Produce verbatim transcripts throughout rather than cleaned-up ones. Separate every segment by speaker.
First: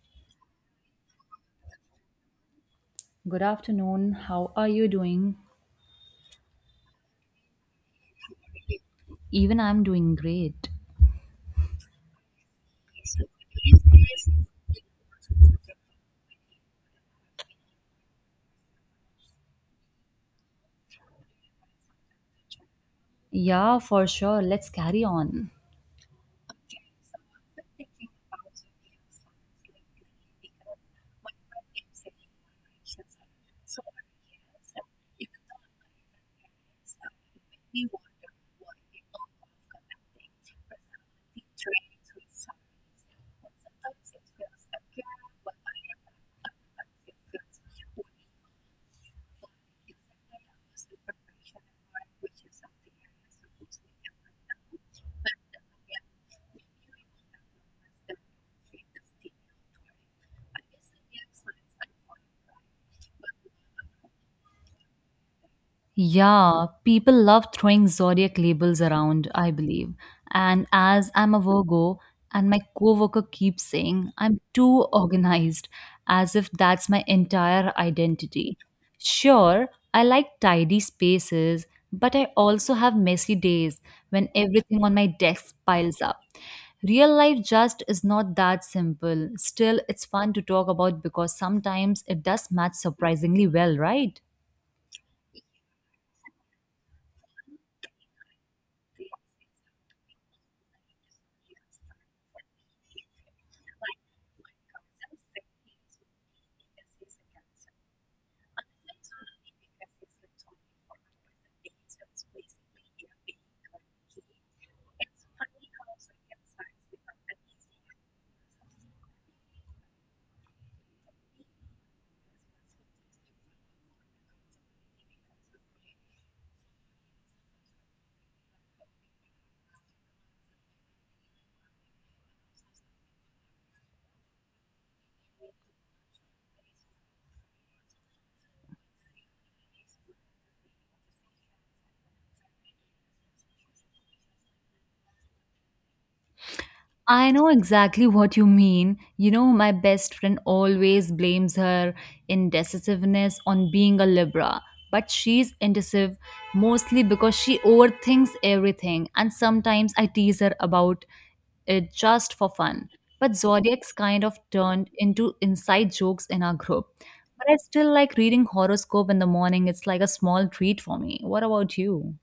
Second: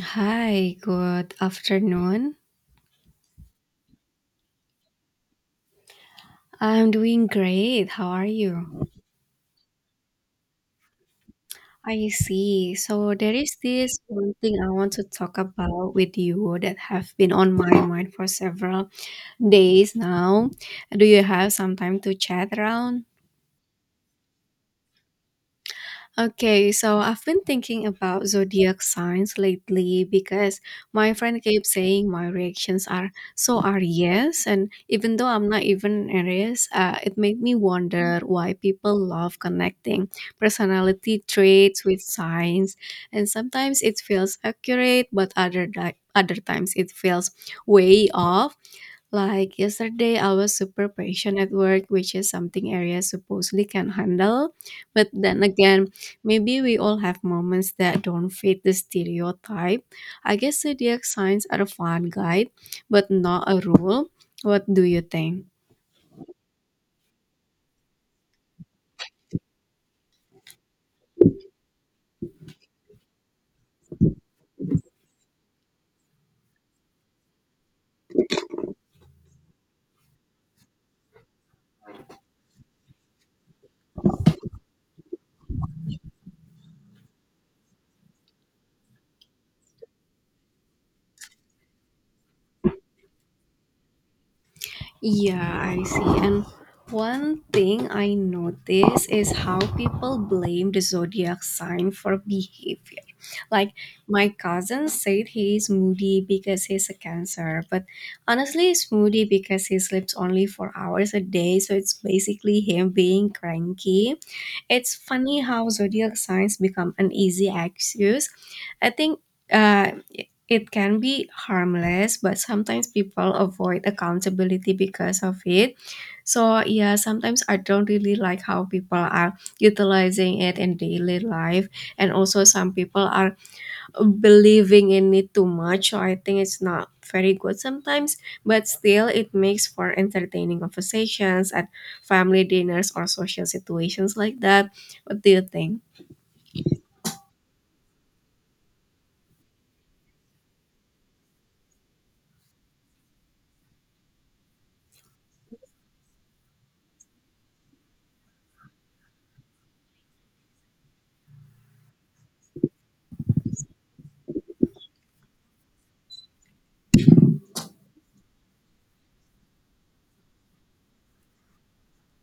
Speaker 1: Hi, good afternoon.
Speaker 2: Good afternoon. How are you doing?
Speaker 1: I'm doing great. How are you?
Speaker 2: Even I'm doing great.
Speaker 1: I see. So there is this one thing I want to talk about with you that have been on my mind for several days now. Do you have some time to chat around?
Speaker 2: Yeah, for sure. Let's carry on.
Speaker 1: Okay, so I've been thinking about zodiac signs lately because my friend keeps saying my reactions are so Aries, and even though I'm not even Aries, uh, it made me wonder why people love connecting personality traits with signs, and sometimes it feels accurate, but other di- other times it feels way off. Like yesterday, I was super patient at work, which is something areas supposedly can handle. But then again, maybe we all have moments that don't fit the stereotype. I guess zodiac signs are a fun guide, but not a rule. What do you think?
Speaker 2: Yeah, people love throwing zodiac labels around, I believe. And as I'm a Virgo, and my coworker keeps saying I'm too organized, as if that's my entire identity. Sure, I like tidy spaces, but I also have messy days when everything on my desk piles up. Real life just is not that simple. Still, it's fun to talk about because sometimes it does match surprisingly well, right?
Speaker 1: Yeah, I see. And one thing I notice is how people blame the zodiac sign for behavior. Like my cousin said he's moody because he's a cancer, but honestly he's moody because he sleeps only four hours a day, so it's basically him being cranky. It's funny how zodiac signs become an easy excuse. I think uh it can be harmless, but sometimes people avoid accountability because of it. So, yeah, sometimes I don't really like how people are utilizing it in daily life. And also, some people are believing in it too much. So, I think it's not very good sometimes, but still, it makes for entertaining conversations at family dinners or social situations like that. What do you think?
Speaker 2: I know exactly what you mean. You know, my best friend always blames her indecisiveness on being a Libra, but she's indecisive mostly because she overthinks everything, and sometimes I tease her about it just for fun. But zodiacs kind of turned into inside jokes in our group. But I still like reading horoscope in the morning. It's like a small treat for me. What about you?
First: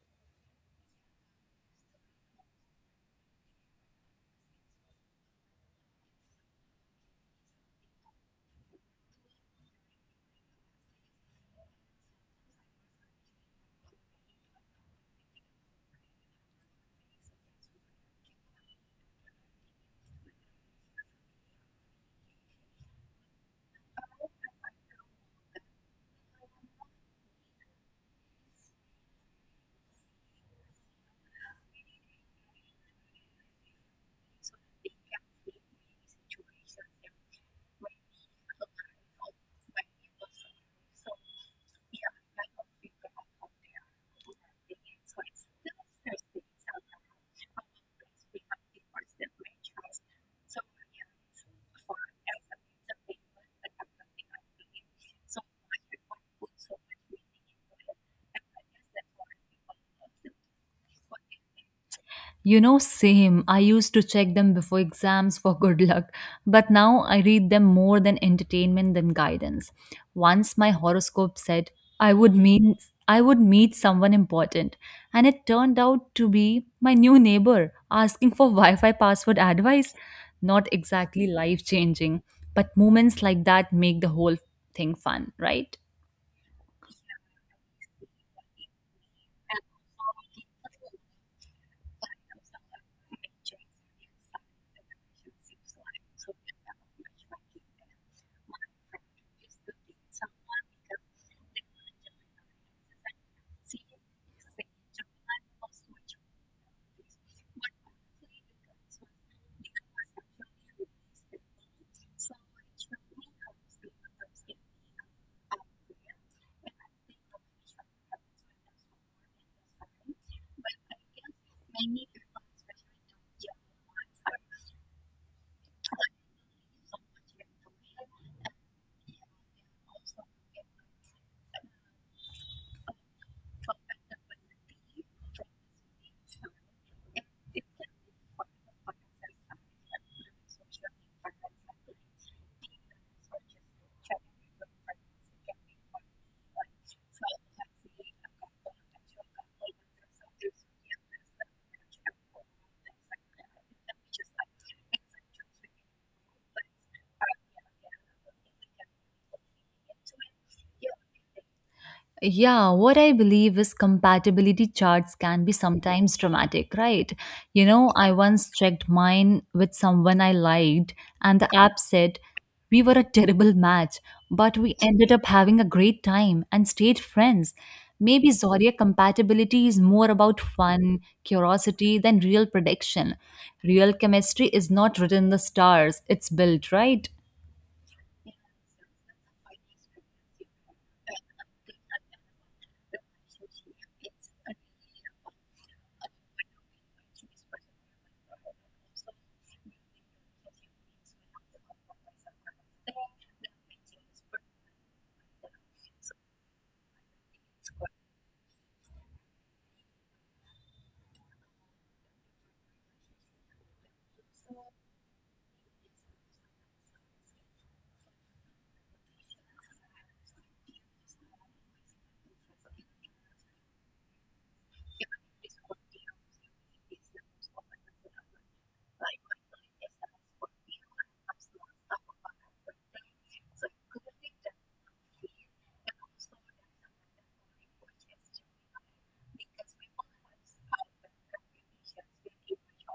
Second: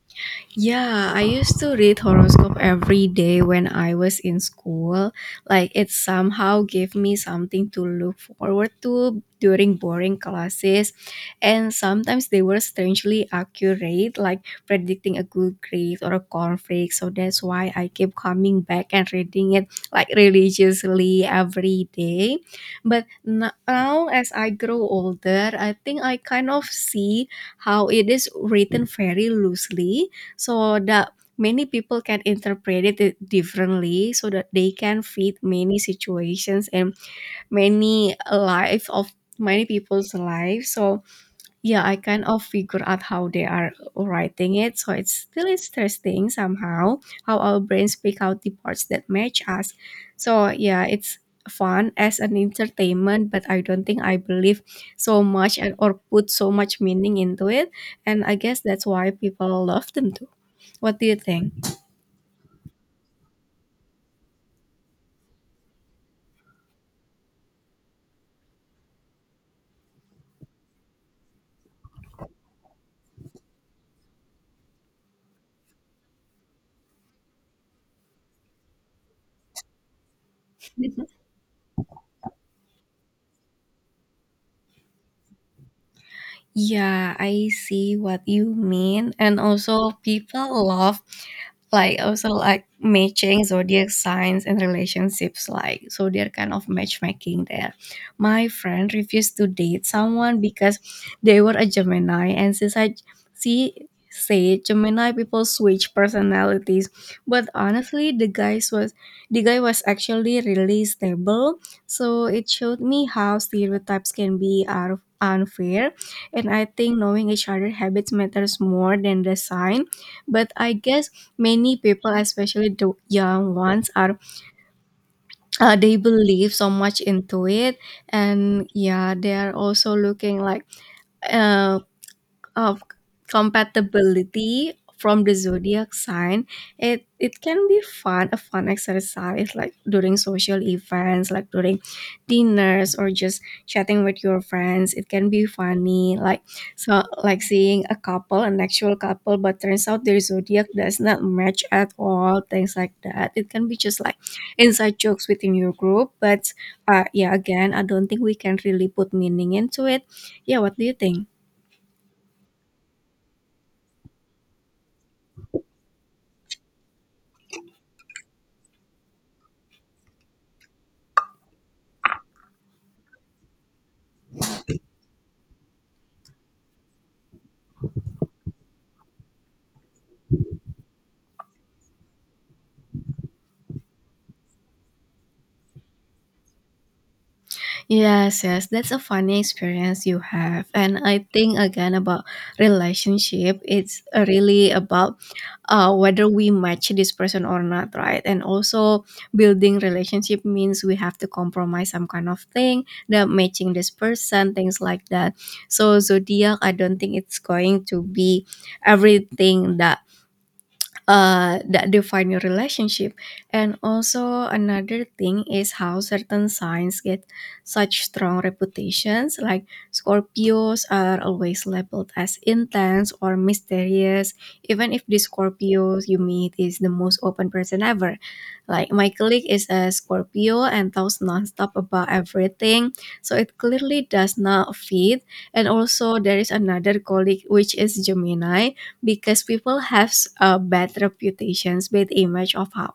Speaker 1: Yeah, I used to read horoscope every day when I was in school. Like it somehow gave me something to look forward to during boring classes. And sometimes they were strangely accurate, like predicting a good grade or a conflict. So that's why I kept coming back and reading it like religiously every day. But n- now as I grow older, I think I kind of see how it is written very loosely so that many people can interpret it di- differently, so that they can fit many situations and many life of many people's life. So yeah, I kind of figure out how they are writing it, so it's still interesting somehow how our brains pick out the parts that match us. So yeah, it's fun as an entertainment, but I don't think I believe so much and or put so much meaning into it. And I guess that's why people love them too. What do you think?
Speaker 2: You know, same. I used to check them before exams for good luck, but now I read them more than entertainment than guidance. Once my horoscope said I would meet I would meet someone important, and it turned out to be my new neighbor asking for Wi-Fi password advice. Not exactly life-changing, but moments like that make the whole thing fun, right?
Speaker 1: Yeah, I see what you mean. And also, people love, like also like matching zodiac signs and relationships, like so they're kind of matchmaking there. My friend refused to date someone because they were a Gemini, and since I see say Gemini people switch personalities, but honestly the guys was the guy was actually really stable. So it showed me how stereotypes can be are unfair. And I think knowing each other habits matters more than the sign, but I guess many people, especially the young ones, are uh, they believe so much into it, and yeah, they are also looking like, uh, of compatibility from the zodiac sign. It it can be fun a fun exercise, like during social events, like during dinners or just chatting with your friends. It can be funny, like, so like seeing a couple, an actual couple, but turns out their zodiac does not match at all. Things like that, it can be just like inside jokes within your group. But uh yeah, again, I don't think we can really put meaning into it. Yeah, what do you think?
Speaker 2: Yeah, what I believe is compatibility charts can be sometimes dramatic, right? You know, I once checked mine with someone I liked, and the app said we were a terrible match, but we ended up having a great time and stayed friends. Maybe Zoria compatibility is more about fun, curiosity than real prediction. Real chemistry is not written in the stars, it's built, right?
Speaker 1: Yes, yes, that's a funny experience you have. And I think again about relationship, it's uh, really about uh, whether we match this person or not, right? And also building relationship means we have to compromise some kind of thing that matching this person, things like that. So zodiac, I don't think it's going to be everything that uh, that define your relationship. And also another thing is how certain signs get such strong reputations. Like Scorpios are always labeled as intense or mysterious, even if the Scorpios you meet is the most open person ever. Like my colleague is a Scorpio and talks nonstop about everything, so it clearly does not fit. And also there is another colleague which is Gemini, because people have a bad reputations, bad image of how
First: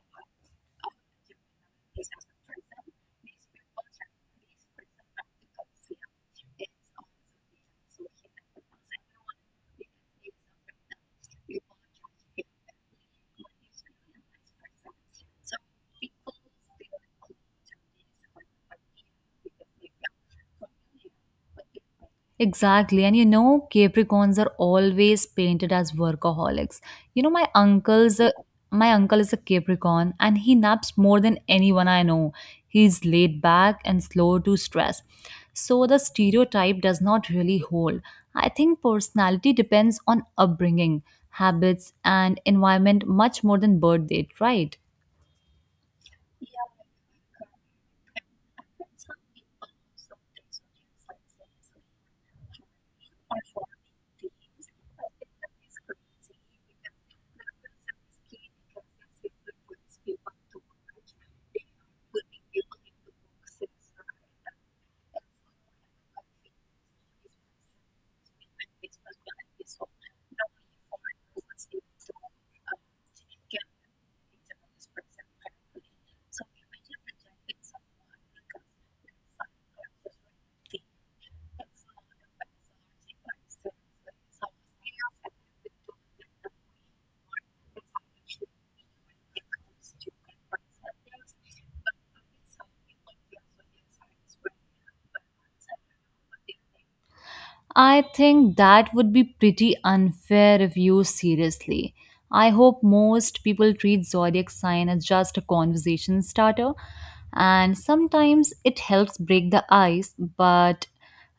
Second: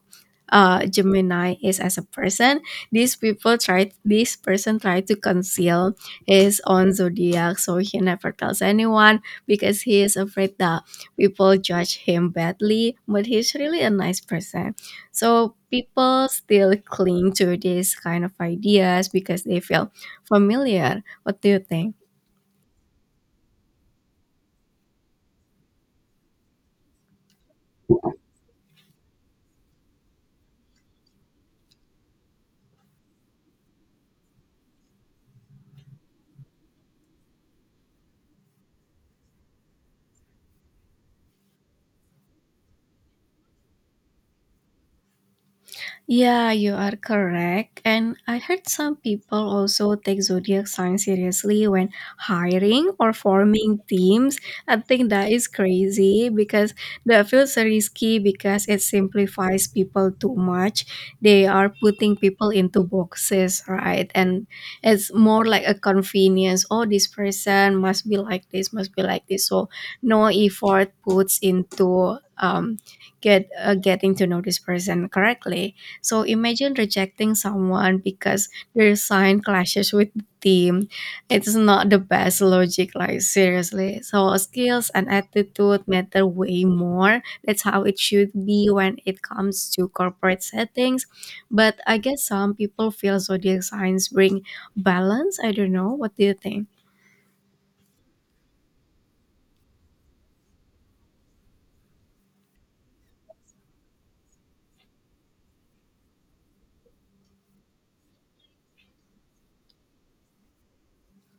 Speaker 1: uh, Gemini is as a person. These people try, this person tried to conceal his own zodiac, so he never tells anyone because he is afraid that people judge him badly. But he's really a nice person. So people still cling to these kind of ideas because they feel familiar. What do you think?
Speaker 2: Exactly. And you know, Capricorns are always painted as workaholics. You know, my uncle's a, my uncle is a Capricorn and he naps more than anyone I know. He's laid back and slow to stress. So the stereotype does not really hold. I think personality depends on upbringing, habits, and environment much more than birth date, right?
Speaker 1: Yeah, you are correct. And I heard some people also take zodiac signs seriously when hiring or forming teams. I think that is crazy because that feels risky because it simplifies people too much. They are putting people into boxes, right? And it's more like a convenience. Oh, this person must be like this, must be like this. So no effort puts into um get uh, getting to know this person correctly, so imagine rejecting someone because their sign clashes with the team. It's not the best logic, like seriously. So skills and attitude matter way more. That's how it should be when it comes to corporate settings. But I guess some people feel zodiac signs bring balance. I don't know. What do you think?
Speaker 2: I think that would be pretty unfair if used seriously. I hope most people treat zodiac sign as just a conversation starter, and sometimes it helps break the ice. But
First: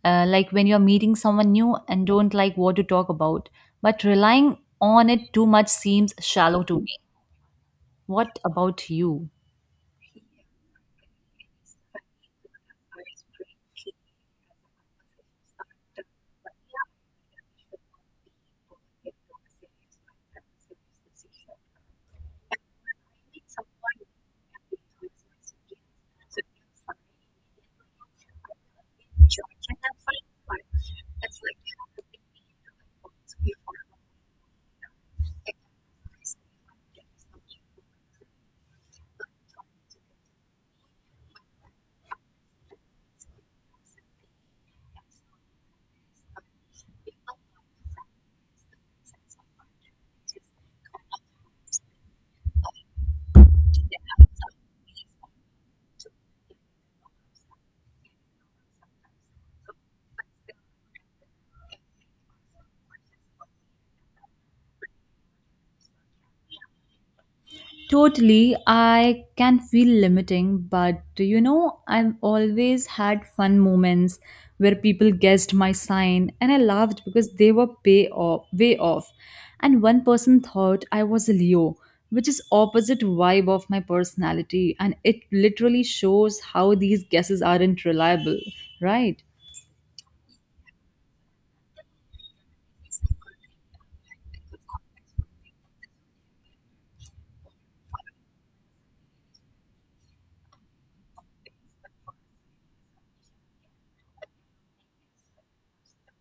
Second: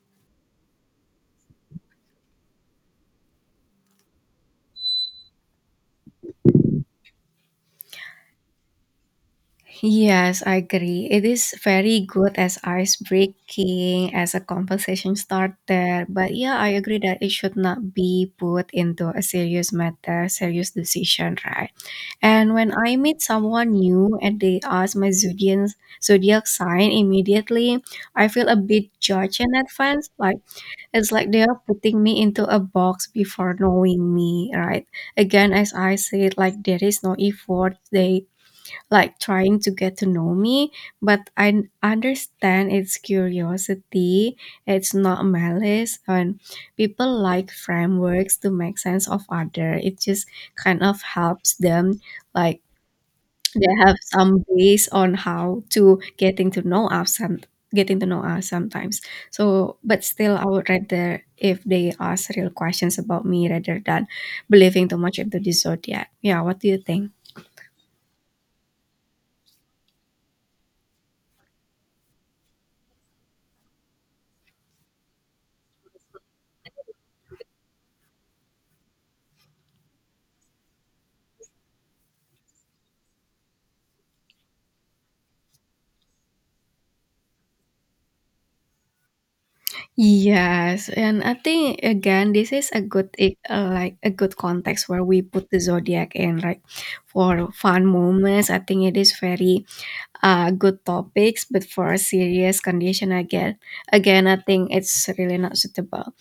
Speaker 2: uh, like when you're meeting someone new and don't like what to talk about, but relying on it too much seems shallow to me. What about you?
Speaker 1: Yes, I agree. It is very good as ice breaking, as a conversation starter. But yeah, I agree that it should not be put into a serious matter, serious decision, right? And when I meet someone new and they ask my zodiac zodiac sign immediately, I feel a bit judged in advance. Like it's like they are putting me into a box before knowing me, right? Again, as I said, like there is no effort. They like trying to get to know me, but I n- understand it's curiosity, it's not malice. And people like frameworks to make sense of other. It just kind of helps them, like they have some base on how to getting to know us, some getting to know us sometimes. So, but still, I would rather if they ask real questions about me rather than believing too much into the zodiac. Yeah, what do you think?
Speaker 2: Totally, I can feel limiting, but you know, I've always had fun moments where people guessed my sign and I laughed because they were pay off, way off. And one person thought I was a Leo, which is opposite vibe of my personality, and it literally shows how these guesses aren't reliable, right?
Speaker 1: Yes, and I think again this is a good e- uh, like a good context where we put the zodiac in, like for fun moments. I think it is very uh good topics, but for a serious condition, again, again I think it's really not suitable.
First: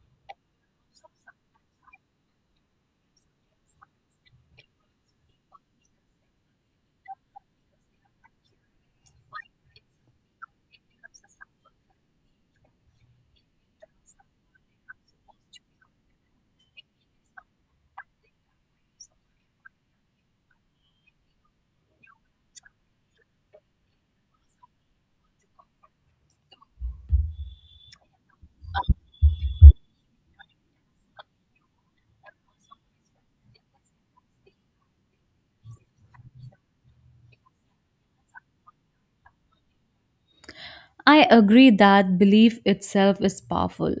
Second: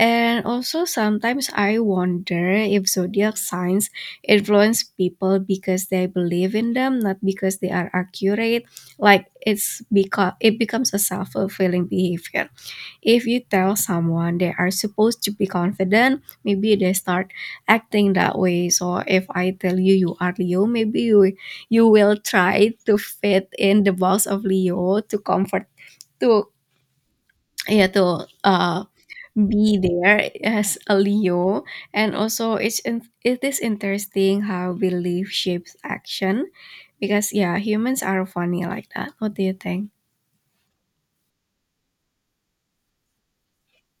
Speaker 1: And also sometimes I wonder if zodiac signs influence people because they believe in them, not because they are accurate. Like it's because it becomes a self fulfilling behavior. If you tell someone they are supposed to be confident, maybe they start acting that way. So if I tell you you are Leo, maybe you you will try to fit in the box of Leo, to comfort to yeah, to uh be there as a Leo. And also it's in, it is interesting how belief shapes action, because yeah humans are funny like that. What do you think?
Speaker 2: I agree that belief itself is powerful.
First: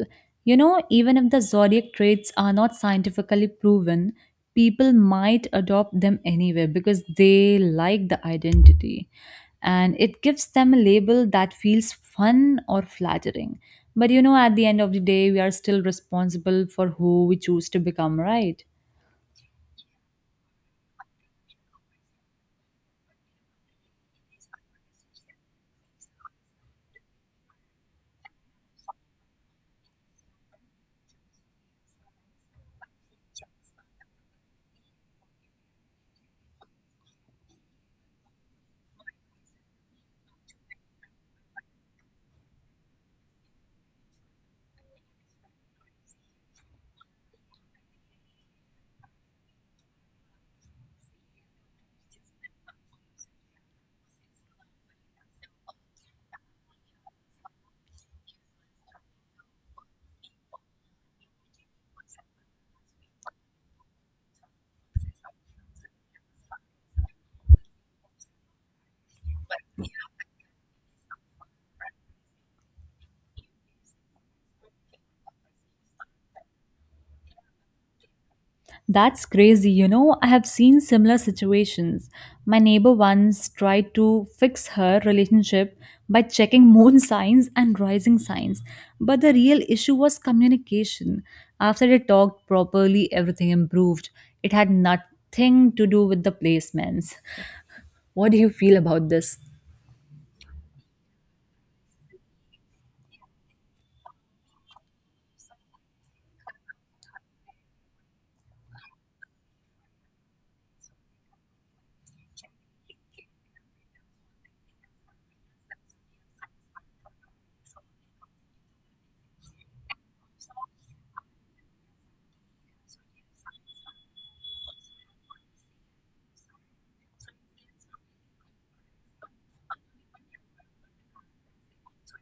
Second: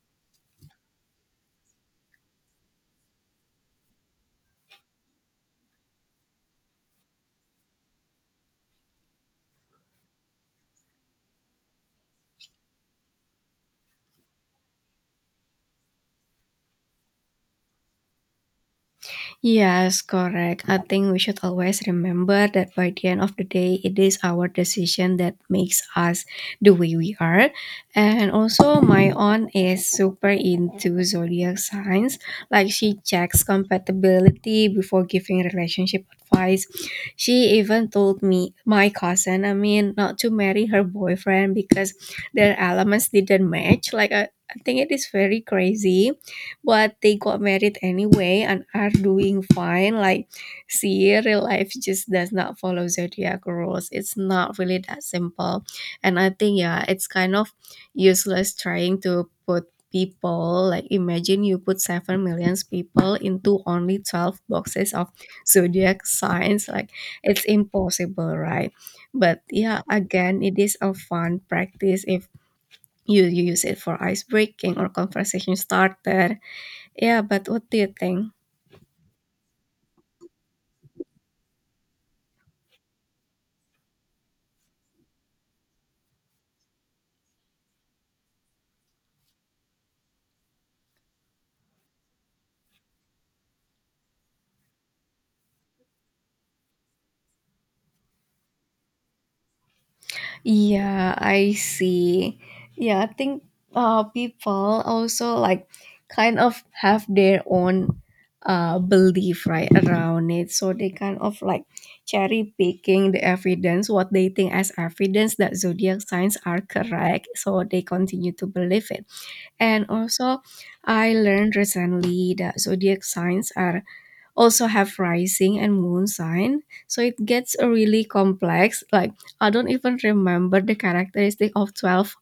Speaker 2: You know, even if the zodiac traits are not scientifically proven, people might adopt them anyway because they like the identity and it gives them a label that feels fun or flattering. But you know, at the end of the day, we are still responsible for who we choose to become, right?
Speaker 1: Yes, correct. I think we should always remember that by the end of the day, it is our decision that makes us the way we are. And also, my aunt is super into zodiac signs. Like, she checks compatibility before giving relationship advice. She even told me, my cousin, I mean, not to marry her boyfriend because their elements didn't match. Like, I, I think it is very crazy, but they got married anyway and are doing fine. Like, see, real life just does not follow zodiac rules. It's not really that simple. And I think, yeah, it's kind of useless trying to put people, like imagine you put seven millions people into only twelve boxes of zodiac signs, like it's impossible, right? But yeah, again, it is a fun practice if you use it for ice breaking or conversation starter. Yeah, but what do you think?
Speaker 2: That's crazy. You know, I have seen similar situations. My neighbor once tried to fix her relationship by checking moon signs and rising signs, but the real issue was communication. After they talked properly, everything improved. It had nothing to do with the placements. What do you feel about this?
Speaker 1: Yeah, I see. Yeah, I think uh people also like kind of have their own uh belief right around it. So they kind of like cherry picking the evidence, what they think as evidence that zodiac signs are correct. So they continue to believe it. And also I learned recently that zodiac signs are also have rising and moon sign, so it gets a really complex, like I don't even remember the characteristic of twelve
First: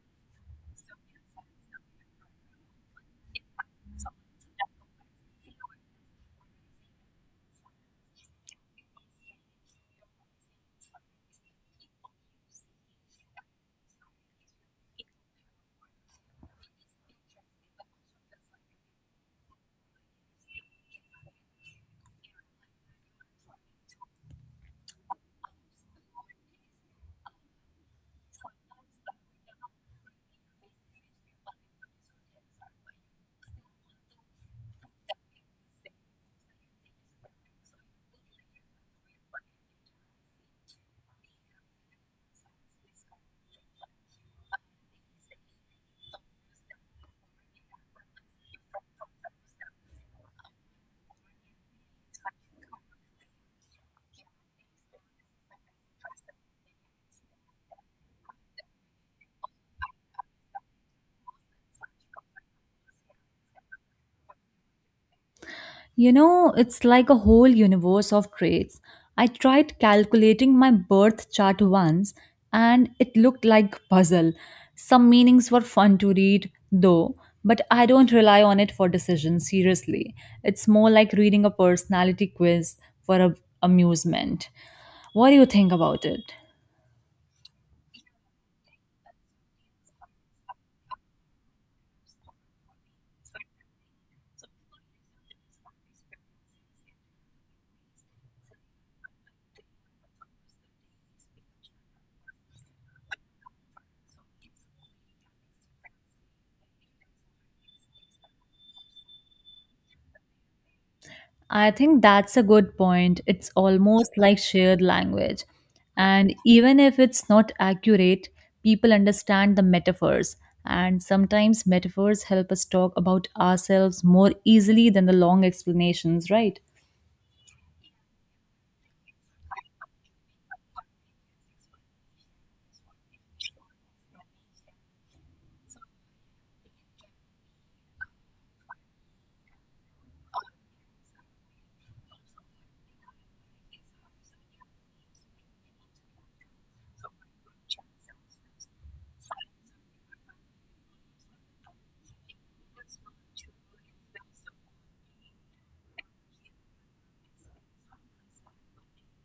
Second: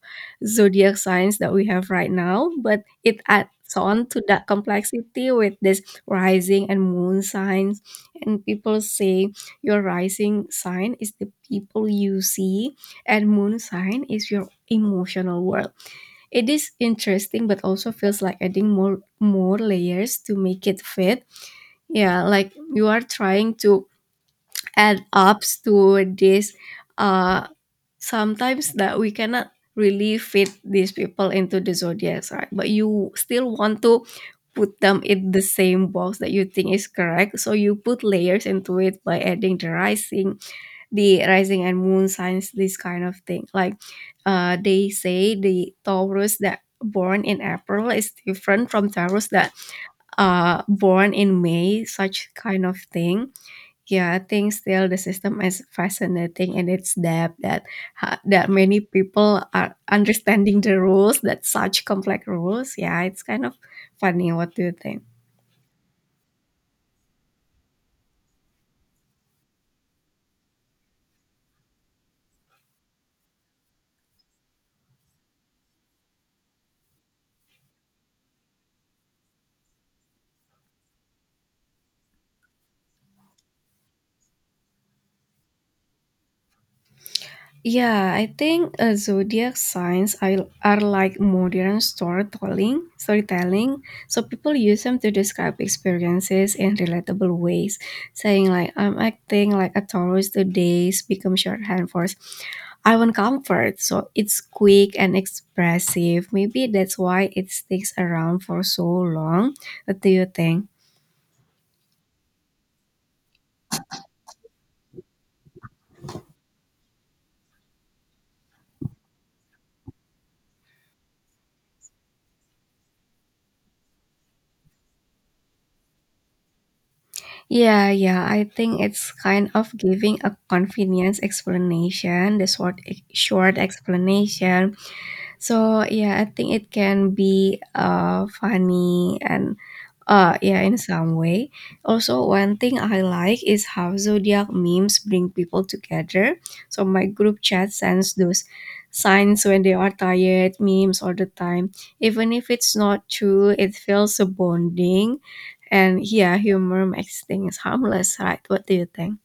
Speaker 1: zodiac signs that we have right now, but it adds on to that complexity with this rising and moon signs. And people say your rising sign is the people you see and moon sign is your emotional world. It is interesting, but also feels like adding more more layers to make it fit. Yeah, like you are trying to add ups to this, uh sometimes that we cannot really fit these people into the zodiacs, right? But you still want to put them in the same box that you think is correct. So you put layers into it by adding the rising, the rising and moon signs, this kind of thing, like uh, they say the Taurus that born in April is different from Taurus that uh, born in May, such kind of thing. Yeah, I think still the system is fascinating, and its depth that ha- that many people are understanding the rules, that such complex rules. Yeah, it's kind of funny. What do you think?
Speaker 2: You know, it's like a whole universe of traits. I tried calculating my birth chart once and it looked like puzzle. Some meanings were fun to read though, but I don't rely on it for decisions seriously. It's more like reading a personality quiz for a- amusement. What do you think about it?
Speaker 1: Yeah, I think uh, zodiac signs are, are like modern storytelling, storytelling. So people use them to describe experiences in relatable ways, saying like I'm acting like a Taurus today, become shorthand for I want comfort. So it's quick and expressive. Maybe that's why it sticks around for so long. What do you think?
Speaker 2: I think that's a good point. It's almost like shared language. And even if it's not accurate, people understand the metaphors. And sometimes metaphors help us talk about ourselves more easily than the long explanations, right?
Speaker 1: Yeah, yeah. I think it's kind of giving a convenience explanation, the short e, short explanation. So yeah, I think it can be uh funny and uh yeah, in some way. Also, one thing I like is how zodiac memes bring people together. So my group chat sends those signs when they are tired memes all the time. Even if it's not true, it feels so bonding, and yeah, humor makes things harmless, right? What do you think?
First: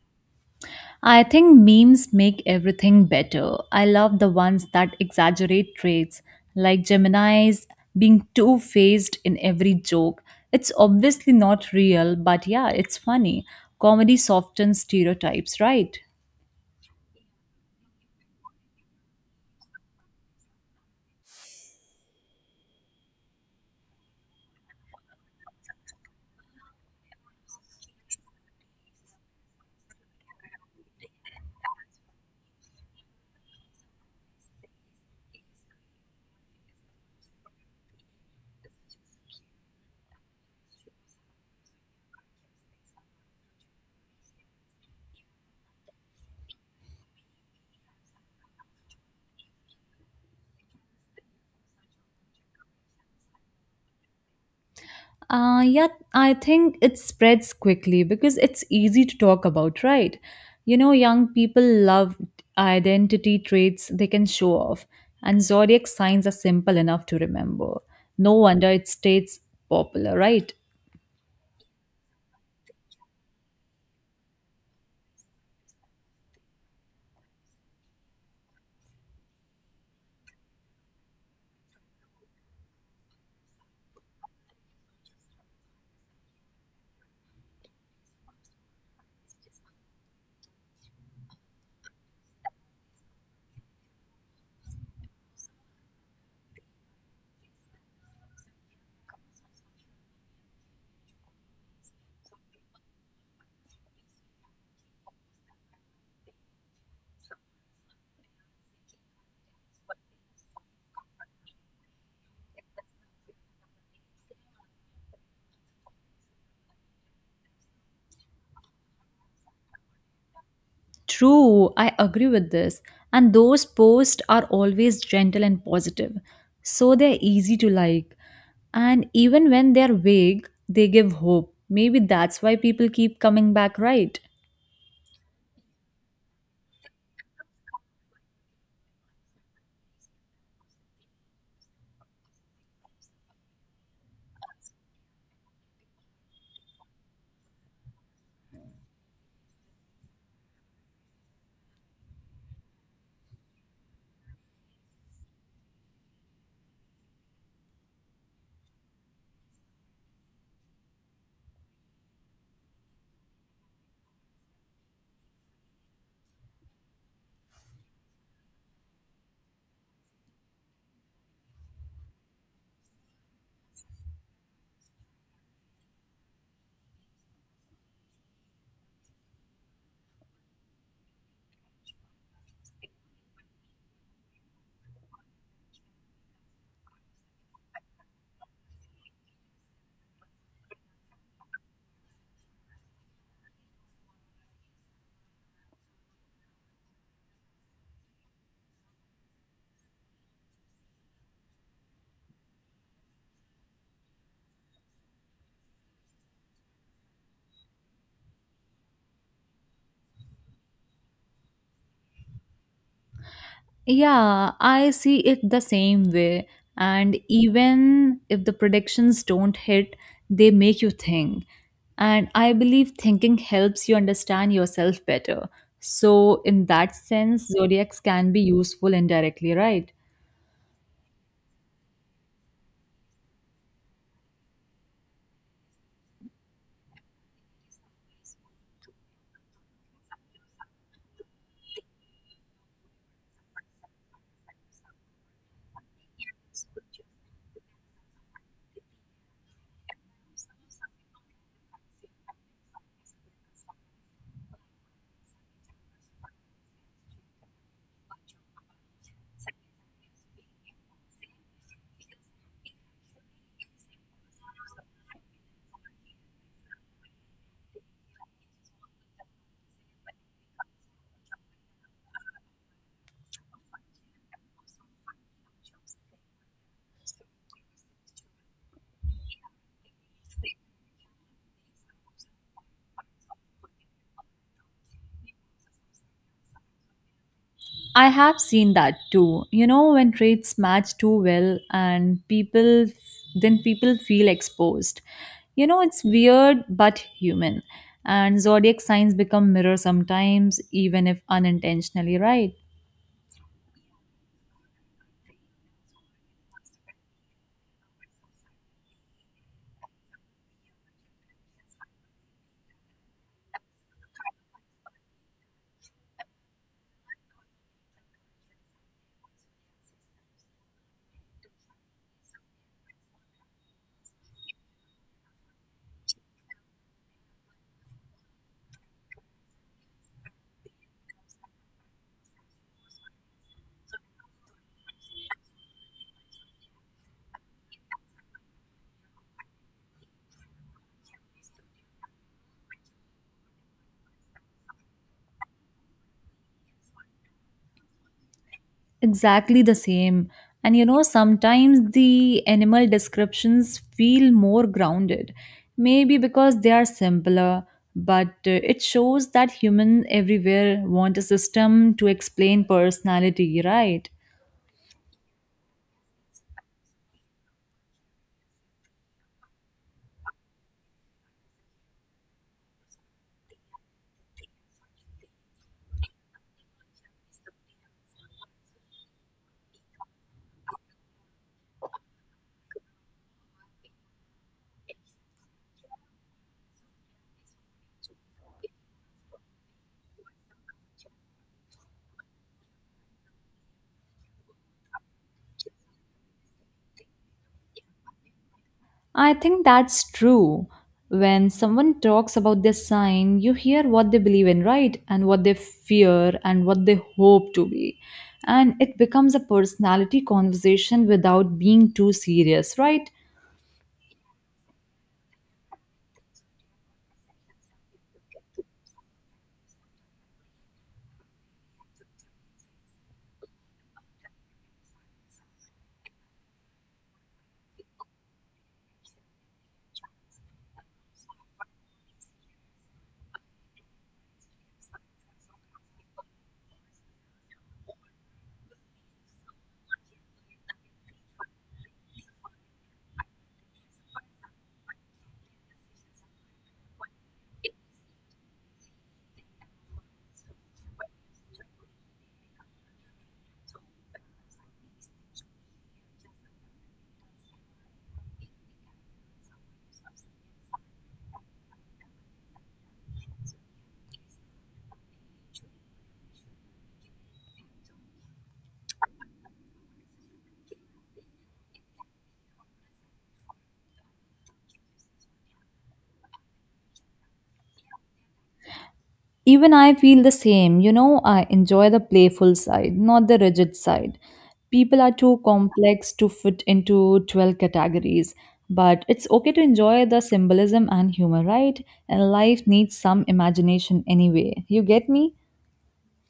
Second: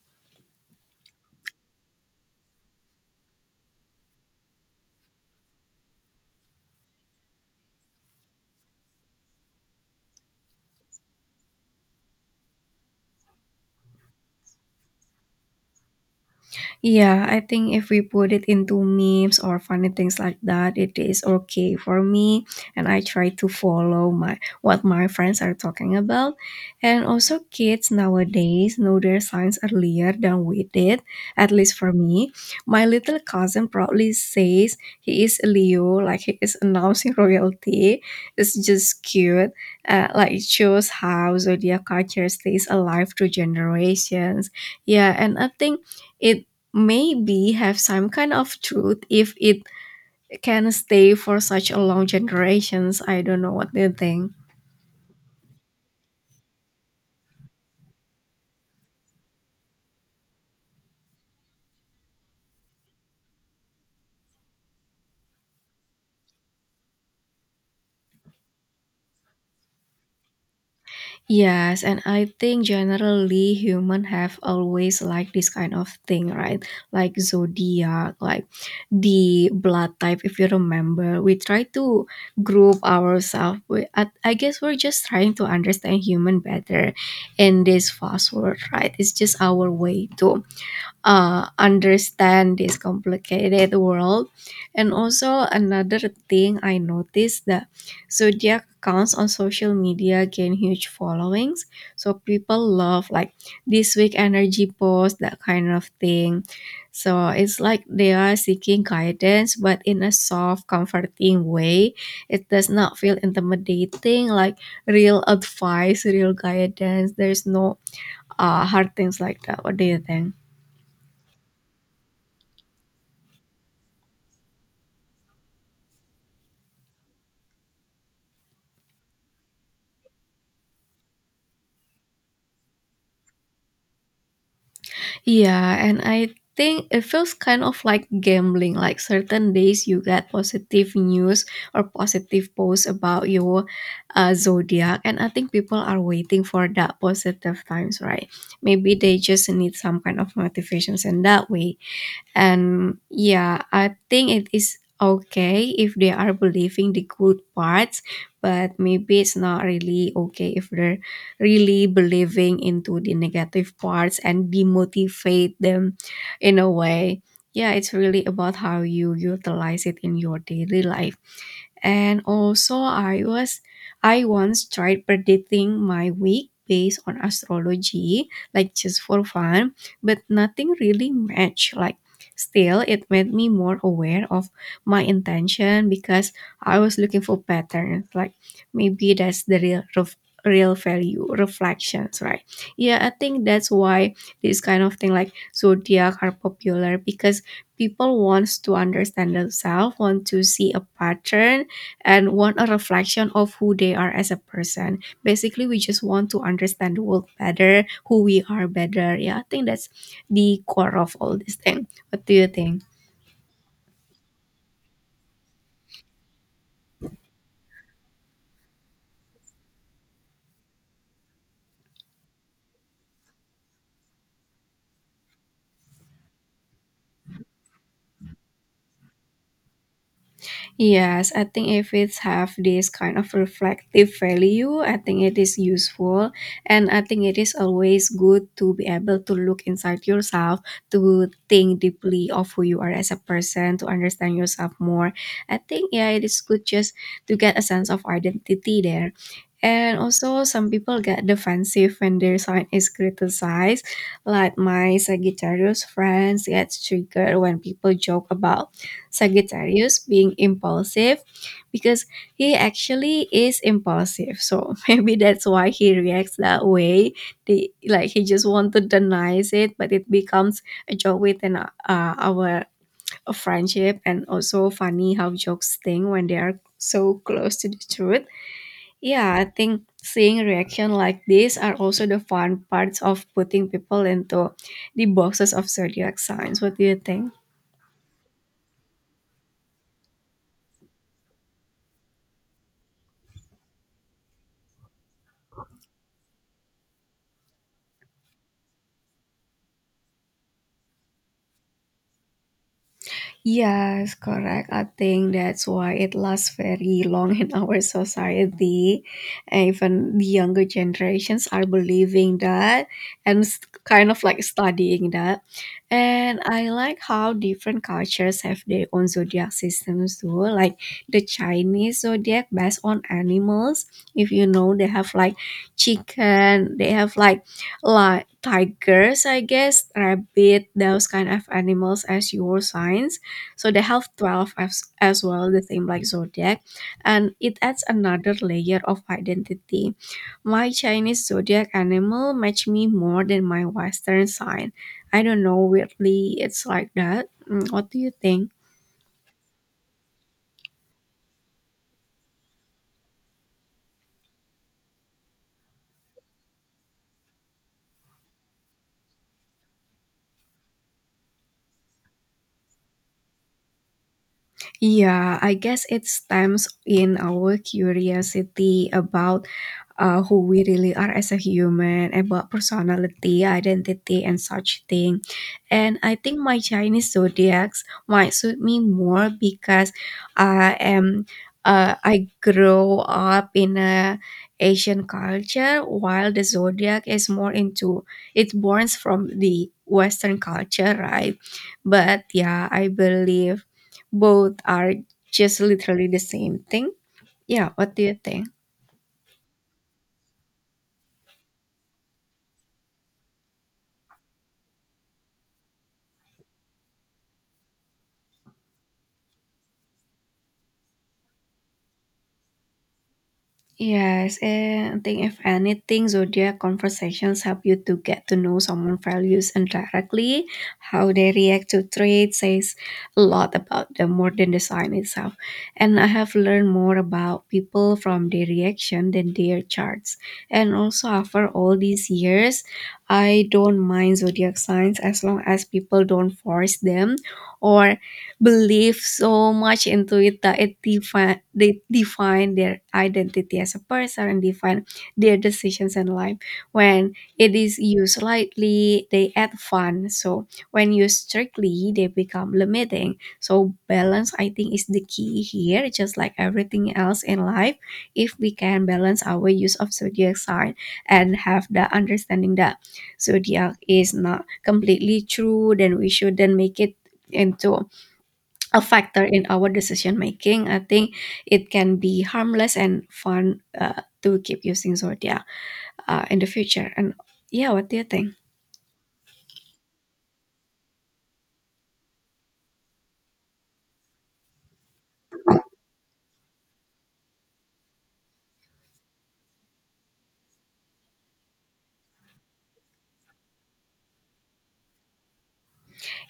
Speaker 2: I think memes make everything better. I love the ones that exaggerate traits, like Gemini's being two faced in every joke. It's obviously not real, but yeah, it's funny. Comedy softens stereotypes, right?
Speaker 1: Yeah, I think if we put it into memes or funny things like that, it is okay for me. And I try to follow my what my friends are talking about. And also kids nowadays know their signs earlier than we did, at least for me. My little cousin proudly says he is a Leo, like he is announcing royalty. It's just cute. Uh, like it shows how zodiac culture stays alive through generations. Yeah, and I think it maybe have some kind of truth if it can stay for such a long generations. I don't know, what do you think.
Speaker 2: Uh, yeah, I think it spreads quickly because it's easy to talk about, right? You know, young people love identity traits they can show off, and zodiac signs are simple enough to remember. No wonder it stays popular, right?
Speaker 1: Yes, and I think generally human have always like this kind of thing, right? Like zodiac, like the blood type. If you remember, we try to group ourselves. We, I, I guess we're just trying to understand human better in this fast world, right? It's just our way to uh, understand this complicated world. And also another thing I noticed that zodiac accounts on social media gain huge followings. So people love like this week energy post, that kind of thing. So it's like they are seeking guidance, but in a soft, comforting way. It does not feel intimidating, like real advice, real guidance. There's no uh, hard things like that. What do you think?
Speaker 2: True, I agree with this. And those posts are always gentle and positive, so they're easy to like. And even when they're vague, they give hope. Maybe that's why people keep coming back, right?
Speaker 1: Yeah, and I think it feels kind of like gambling. Like certain days you get positive news or positive posts about your uh, zodiac, and I think people are waiting for that positive times, right? Maybe they just need some kind of motivations in that way. And yeah, I think it is okay if they are believing the good parts, but maybe it's not really okay if they're really believing into the negative parts and demotivate them in a way. Yeah, it's really about how you utilize it in your daily life. And also, I was I once tried predicting my week based on astrology, like just for fun, but nothing really matched. Like, still, it made me more aware of my intention because I was looking for patterns. Like, maybe that's the real ref- real value reflections, right? Yeah, I think that's why this kind of thing like zodiac are popular because people wants to understand themselves, want to see a pattern, and want a reflection of who they are as a person. Basically, we just want to understand the world better, who we are better. Yeah, I think that's the core of all this thing. What do you think?
Speaker 2: Yeah, I see it the same way. And even if the predictions don't hit, they make you think. And I believe thinking helps you understand yourself better. So, in that sense, zodiacs can be useful indirectly, right?
Speaker 1: Yes, I think if it's have this kind of reflective value, I think it is useful, and I think it is always good to be able to look inside yourself, to think deeply of who you are as a person, to understand yourself more. I think yeah, it is good just to get a sense of identity there. And also some people get defensive when their sign is criticized, like my Sagittarius friends gets triggered when people joke about Sagittarius being impulsive because he actually is impulsive. So maybe that's why he reacts that way. They, like he just want to denies it, but it becomes a joke within uh, our friendship, and also funny how jokes sting when they are so close to the truth. Yeah, I think seeing reaction like this are also the fun parts of putting people into the boxes of zodiac signs. What do you think?
Speaker 2: I have seen that too. You know, when traits match too well and people then people feel exposed. You know, it's weird but human. And zodiac signs become mirrors sometimes, even if unintentionally, right?
Speaker 1: Yes, correct. I think that's why it lasts very long in our society. And even the younger generations are believing that, and s- kind of like studying that. And I like how different cultures have their own zodiac systems too. Like the Chinese zodiac based on animals. If you know, they have like chicken, they have like like tigers, I guess, rabbit, those kind of animals as your signs, so they have twelve as, as well, the same like zodiac, and it adds another layer of identity. My Chinese zodiac animal match me more than my Western sign. I don't know, weirdly it's like that. Mm, what do you think?
Speaker 2: Exactly the same. And you know, sometimes the animal descriptions feel more grounded, maybe because they are simpler, but uh, it shows that humans everywhere want a system to explain personality, right?
Speaker 1: Yeah, I guess it stems in our curiosity about uh, who we really are as a human, about personality, identity, and such thing. And I think my Chinese zodiacs might suit me more because I am uh, I grow up in a Asian culture while the zodiac is more into it, borns from the Western culture, right? But yeah, I believe both are just literally the same thing. Yeah, what do you think?
Speaker 2: I think that's true. When someone talks about their sign, you hear what they believe in, right? And what they fear and what they hope to be. And it becomes a personality conversation without being too serious, right?
Speaker 1: Yes, and I think if anything, zodiac conversations help you to get to know someone's values indirectly. How they react to traits says a lot about them more than the sign itself. And I have learned more about people from their reaction than their charts. And also, after all these years, I don't mind zodiac signs as long as people don't force them, or believe so much into it that it define, they define their identity as a person and define their decisions in life. When it is used lightly, they add fun. So when used strictly, they become limiting. So balance, I think, is the key here. Just like everything else in life, if we can balance our use of zodiac sign and have the understanding that zodiac is not completely true, then we shouldn't make it into a factor in our decision making. I think it can be harmless and fun, uh, to keep using Zordia uh, in the future. And yeah, what do you think?
Speaker 2: Even I feel the same. You know, I enjoy the playful side, not the rigid side. People are too complex to fit into twelve categories, but it's okay to enjoy the symbolism and humor, right? And life needs some imagination anyway. You get me?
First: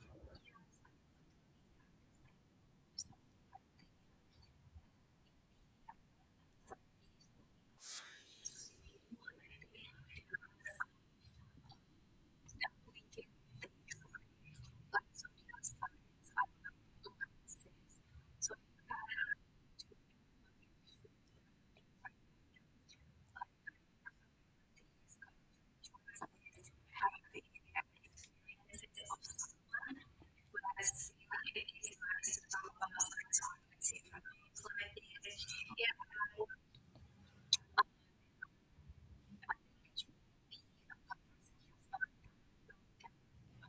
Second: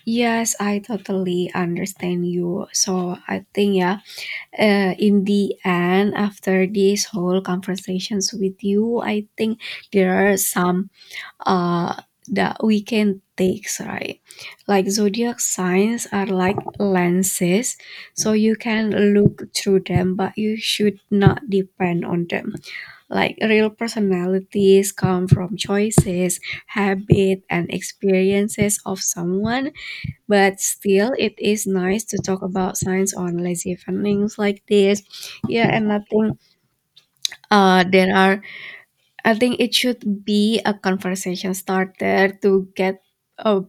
Speaker 1: Yes, I totally understand you. So I think yeah, uh, in the end, after these whole conversations with you, I think there are some uh, that we can take, right? Like zodiac signs are like lenses, so you can look through them, but you should not depend on them. Like real personalities come from choices, habit, and experiences of someone, but still, it is nice to talk about signs on lazy evenings like this. Yeah, and nothing. Uh, there are I think it should be a conversation starter to get uh,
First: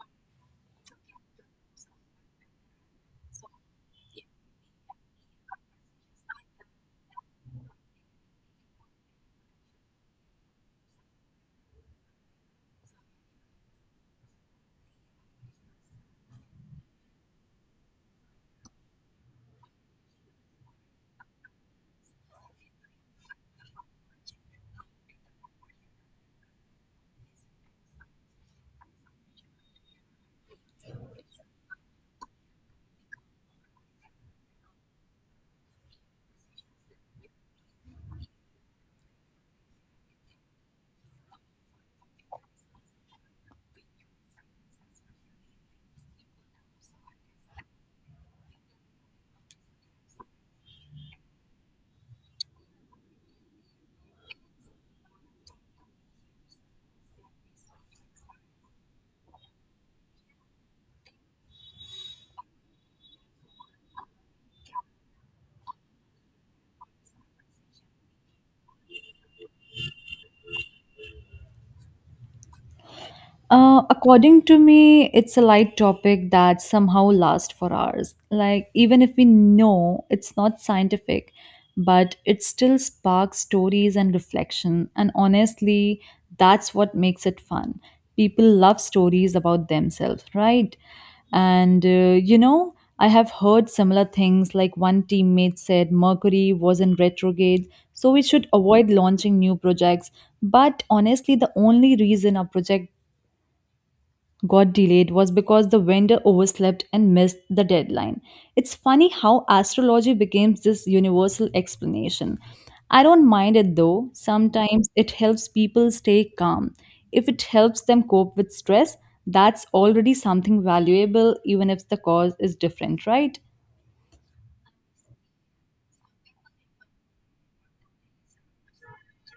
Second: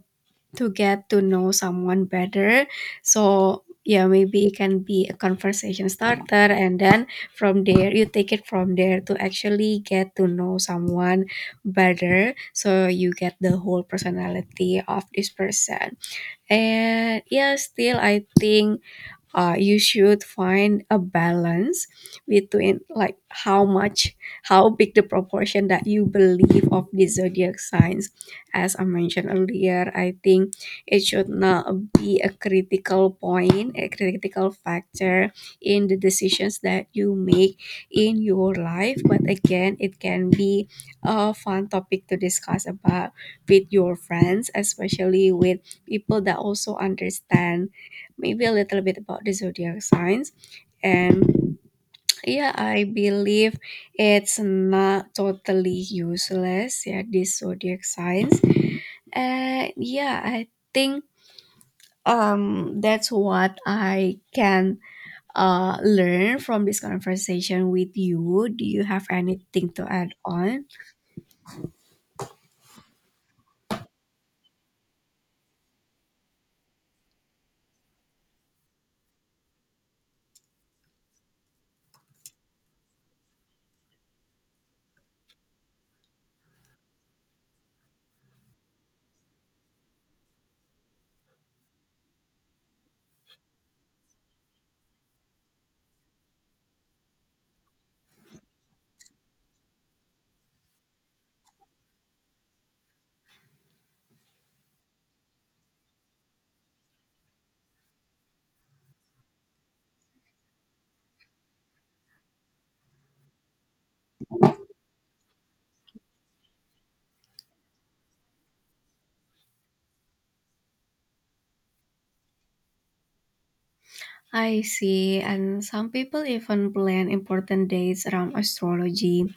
Speaker 1: to get to know someone better. So yeah, maybe it can be a conversation starter, and then from there you take it from there to actually get to know someone better. So you get the whole personality of this person. And yeah, still I think uh, you should find a balance between like how much how big the proportion that you believe of the zodiac signs. As I mentioned earlier, I think it should not be a critical point a critical factor in the decisions that you make in your life. But again, it can be a fun topic to discuss about with your friends, especially with people that also understand maybe a little bit about the zodiac signs. And yeah, I believe it's not totally useless. Yeah, these zodiac signs. And yeah, I think um that's what I can uh learn from this conversation with you. Do you have anything to add on?
Speaker 2: Uh, according to me, it's a light topic that somehow lasts for hours. Like, even if we know it's not scientific, but it still sparks stories and reflection. And honestly, that's what makes it fun. People love stories about themselves, right? And uh, you know, I have heard similar things like one teammate said Mercury was in retrograde, so we should avoid launching new projects. But honestly, the only reason a project got delayed was because the vendor overslept and missed the deadline. It's funny how astrology becomes this universal explanation. I don't mind it though. Sometimes it helps people stay calm. If it helps them cope with stress, that's already something valuable, even if the cause is different, right?
Speaker 1: I see, and some people even plan important dates around astrology.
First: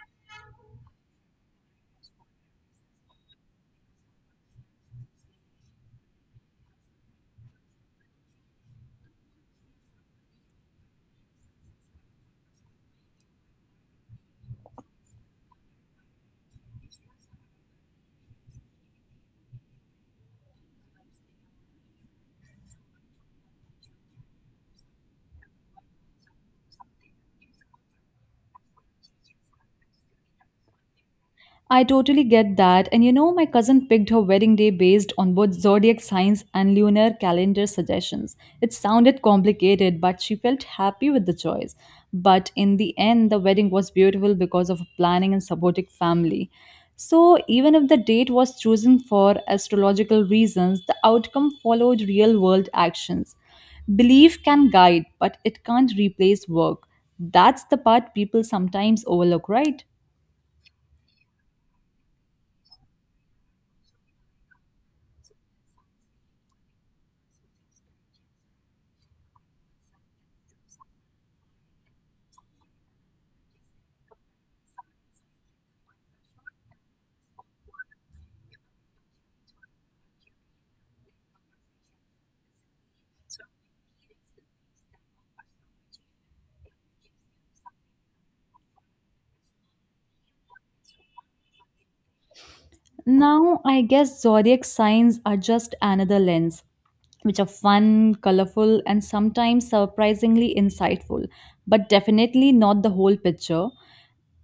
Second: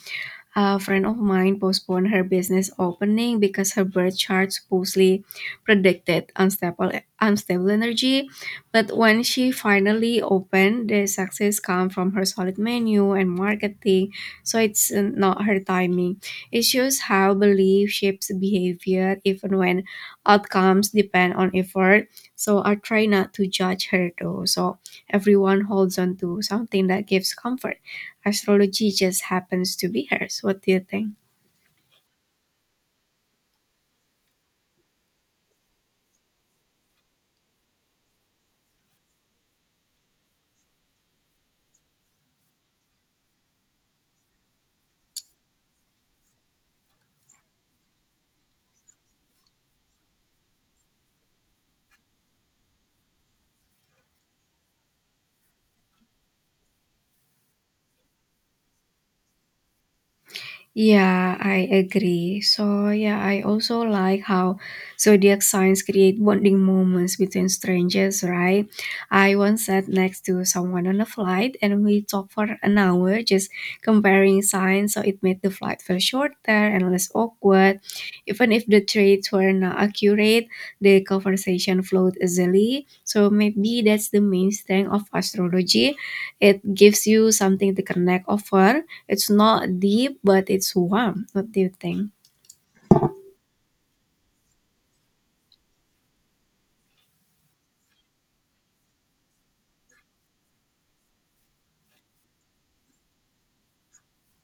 Speaker 1: A friend of mine postponed her business opening because her birth chart supposedly predicted unstable, unstable energy. But when she finally opened, the success come from her solid menu and marketing. So it's uh, not her timing. It shows how belief shapes behavior even when outcomes depend on effort. So I try not to judge her though. So everyone holds on to something that gives comfort, astrology just happens to be hers. What do you think?
Speaker 2: I totally get that. And you know, my cousin picked her wedding day based on both zodiac signs and lunar calendar suggestions. It sounded complicated, but she felt happy with the choice. But in the end, the wedding was beautiful because of planning and supportive family. So, even if the date was chosen for astrological reasons, the outcome followed real world actions. Belief can guide, but it can't replace work. That's the part people sometimes overlook, right?
Speaker 1: Yeah, I agree. So yeah, I also like how zodiac signs create bonding moments between strangers, right? I once sat next to someone on a flight and we talked for an hour just comparing signs, so it made the flight feel shorter and less awkward. Even if the traits were not accurate, the conversation flowed easily. So maybe that's the main strength of astrology. It gives you something to connect over. It's not deep, but it's warm. What do you think?
Speaker 2: Now, I guess zodiac signs are just another lens, which are fun, colorful, and sometimes surprisingly insightful, but definitely not the whole picture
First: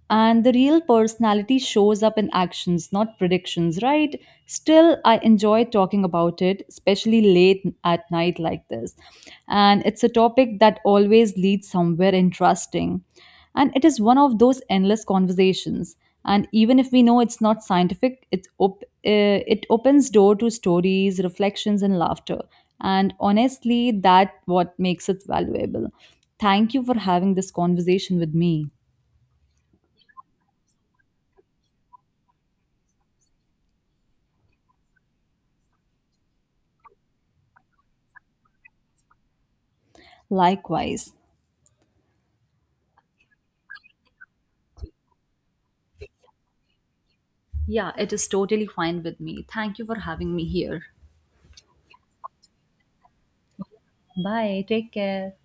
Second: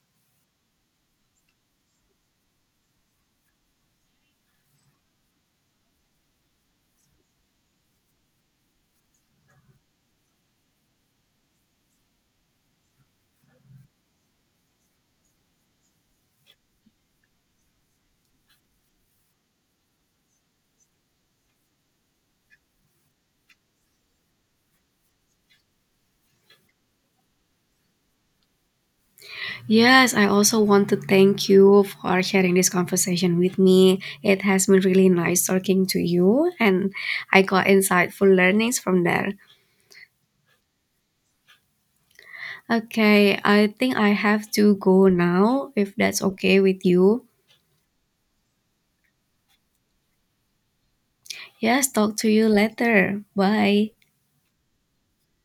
Speaker 2: and the real personality shows up in actions, not predictions, right? Still, I enjoy talking about it, especially late at night like this. And it's a topic that always leads somewhere interesting. And it is one of those endless conversations. And even if we know it's not scientific, it, op- uh, it opens door to stories, reflections, and laughter. And honestly, that what makes it valuable. Thank you for having this conversation with me.
Speaker 1: Yes, I also want to thank you for sharing this conversation with me. It has been really nice talking to you, and I got insightful learnings from there.
Speaker 2: Likewise.
Speaker 1: Okay, I think I have to go now, if that's okay with you.
Speaker 2: Yeah, it is totally fine with me. Thank you for having me here.
Speaker 1: Yes, talk to you later. Bye.
Speaker 2: Bye. Take care.